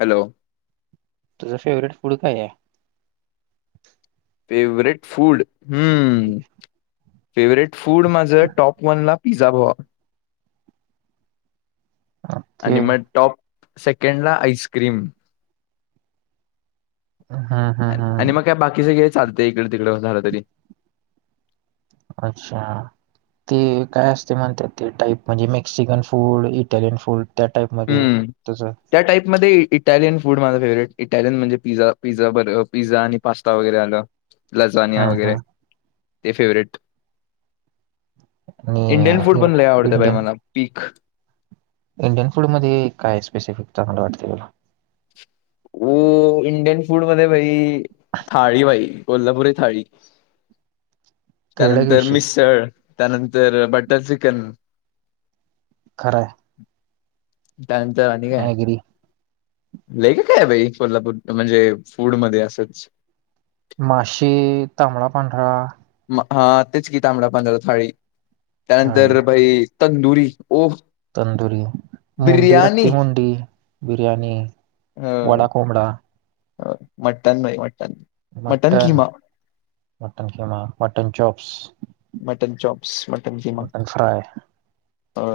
Hello माझ favourite food काय आहे. फेवरेट फूड ह्म फेवरेट फूड माझं टॉप वन ला पिझ्झा भावा. ते आणि मग टॉप सेकंडला आईस्क्रीम हम्म हम्म आणि हम्म मग काय बाकी सगळं चालतं इकडे तिकडे झालं तरी अच्छा. ते काय असते म्हणतात ते टाईप म्हणजे मेक्सिकन फूड, इटालियन फूड त्या टाईप मध्ये हम्म तुझं त्या टाईपमध्ये इटालियन फूड माझ फेवरेट इटालियन म्हणजे पिझा पिझा बर्गर पिझ्झा आणि पास्ता वगैरे आलं. लजानिया हम्म वगैरे हम्म ते फेवरेट. आणि इंडियन फूड पण लय आवडत भाई इंडियन मला पीक इंडियन फूड मध्ये काय स्पेशली चांगला वाटत तुला हो इंडियन फूड मध्ये भाई थाळी भाई कोल्हापुरी थाळी [inaudible] त्यानंतर विषय मिसळ त्यानंतर बटर चिकन खरं हाय त्या नंतर आणि काय लय काय भाई कोल्हापूर म्हणजे फूड मध्ये असंच. माशे, तांबडा, पांढरा, हा तेच की तांबडा पांडरा थाळी थाळी त्यानंतर भाई तंदुरी. ओ तंदुरी मुंडी, बिर्याणी रक्ती मुंडी, बिरयाणी. अ वडा कोंबडा. मटन नाही. Mutton, mutton keema, mutton chops. Mutton chops, mutton keema. Mutton fry हो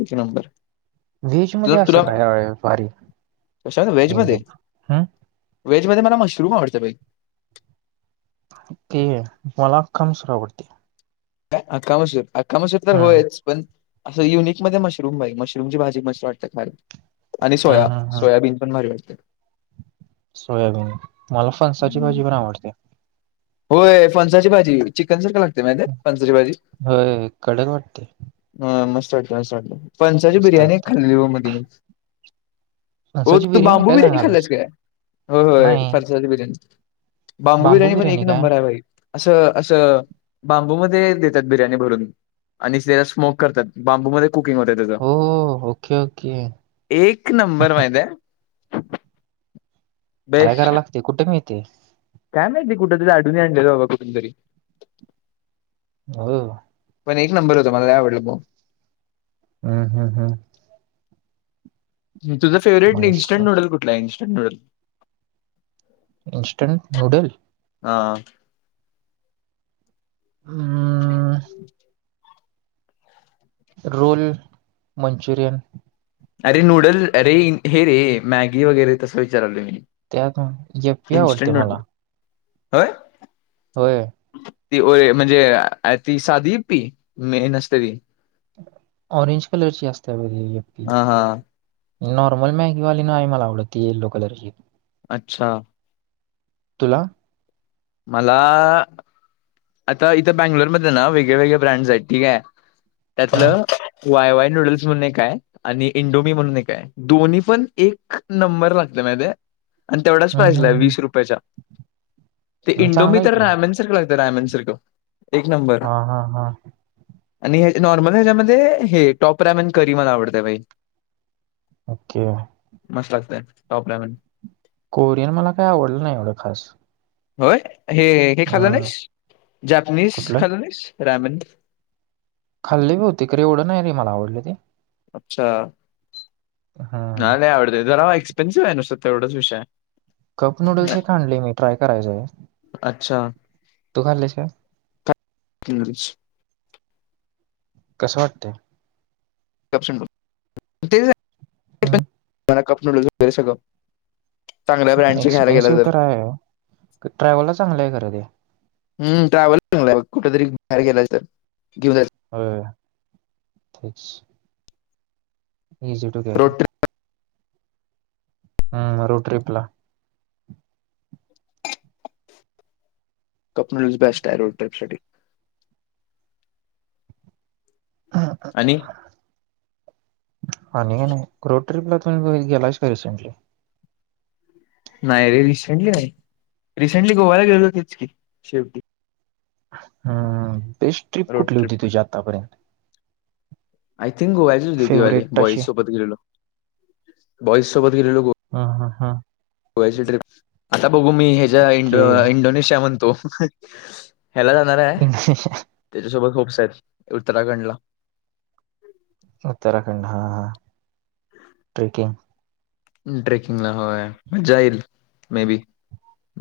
एक नंबर. व्हेज तुला मध्ये असं तुला काय भारी कशामध्ये व्हेज इंडियन मध्ये हम. व्हेज मध्ये मला मशरूम आवडत भाई. ते मला आखा मसूर आवडतं. काय आखा मसूर आखा मसूर तर होयच पण असं युनिक मध्ये मशरूम भाई मशरूम ची भाजी मस् वाटते खायाला. आणि सोया हम्म हम्म हम्म सोयाबीन पण भारी वाटते. सोयाबीन मला फणसाची भाजी पण आवडते. होय फणसाची भाजी चिकन सारख लागते. माहीत हाय फणसची भाजी, होय कडक वाटते होय मस्त वाटते मस्त वाटत. फणसची मस्त बिर्याणी एक वाटते खाल्ली ब मध्ये मी. हो फणसाची तू बांबू काय बिर्याणी सांगालास खाल्लच काये? हो होय नाही फणसची बिर्याणी. बांबू बिर्याणी पण एक नंबर आहे भाई असं असं बांबूमध्ये देत्या त बिर्याणी भरून आणि त्याजात स्मोक करत्यात बांबू मध्ये कुकिंग होतय त्याज, हो हो ओके ओके एक नंबर माहित हाय. ट्राय करायला लागतय कुठे मिळत्या. काय माहिती कुठ, ती ड्याडी नी आणलेली बाबा कुठून तरी. हो. पण एक नंबर होत मला काय आवडलं मग. हम्म हम्म हम्म. तुझा फेवर्हेट नाईस इनंस्टंट नूडल कुठला आहे इन्स्टंट नूडल. Instant noodle. हा. हम. Roll Manchurian. अरे नूडल अरे हे रे मॅगी वगैरे तसं विचारालोय मी. त्यात यप्पी हाय वाटते इन्स्टंट नूडल मला होय हम ती ओ म्हणजे ती साधी यपी मेन असते ऑरेंज कलरची असत्या बग आहे यीपी हा हा नॉर्मल मॅगीवाली नाय मला आवडत ती येल्लो कलरची अच्छा तुला मला आता इथं बॅंगलोरमध्येध ना वेगळे वेगळे ब्रँडस आहेत ठीक आहे हं, त्यातलं वाय वाय नूडल्स म्हणून एकाय आणि इंडोमी म्हणून एकाय दोन्ही पण एक नंबर लागतय आणि तेवढ्याच हं, पार्टीला हाय हं, हं. वीस रुपयाच्या ती हं, इंडोने चांगला आहे तर की रायमन सरक का हा हा हा आणि नॉर्मल ह्याच्यामध्ये हे टॉप रॅमन करी मला आवडत भाई ओके टॉपलेमन कोरियन मला काही आवडलं नाही एवढं खास होय हे हे खाल्ल हं, नाहीस जापनीस कुठलं खाल्ल नाहीस रॅमन खाल्ले बहुतेक पण एवढं नाही रे मला आवडले ते अच्छा हं मला वयि आवडत जरा एक्सपेनसिव आहे नुसत एवढंच विषय कप नूडल्स नाही. एक आडले मी ट्राय करायचय अच्छा तू खालेस का कंगारज कसं वाटतय ते हम स एक्सपेन्सिव तर आहे ट्रॅव्हलला चांगलंय खरं ते हम् ट्रवलला कुठेतरी बाहेर गेलायच घेऊजा हो तेच इझी टू केअर आहे रोड ट्रिप हम्म रूट्रिपला कपनज बेस्ट आहे रोड ट्रिप साठी आणि ह का नाही गो ट्रीपला तुम्ही गेला का रिसेंटली नाही रे रिसेंटली नाही रिसेंटली गोवाला गेलोतेच तेच की शेवटी हम् बेस्ट ट्रिप कुठली होती तुझी आतापर्यंत आय थिंक गोव्याचीच होती तीवाली फेवरेट बॉईज अशी सोबत गेलेलो बॉईस सोबत गेलेलो गो हा गोव्याची ट्रिप आता बघू मी ह्याच्या इंड की इंडोनेशिया म्हणतो ह्यायला जाणार आहे त्याच्यासोबत होपस आहेत उत्तराखंड ला उत्तराखंड हा हा ट्रेकिंग ट्रेकिंग ना हो मजा येंईल may be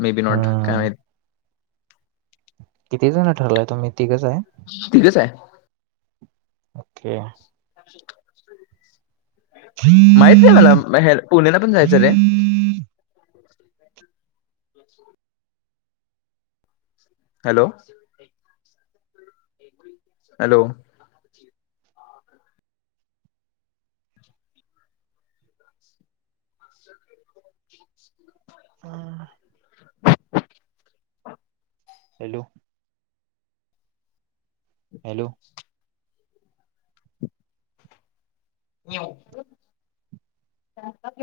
may be not काय हम्म माहित किती जण ठरलाय तुम्ही तिघच आहे तिघच आहे ओके [unintelligible] माहित आहे मला पुण्याला पण जायचं रे हॅलो हॅलो अस हुं [unintelligible] हॅलो हॅलो [unintelligible]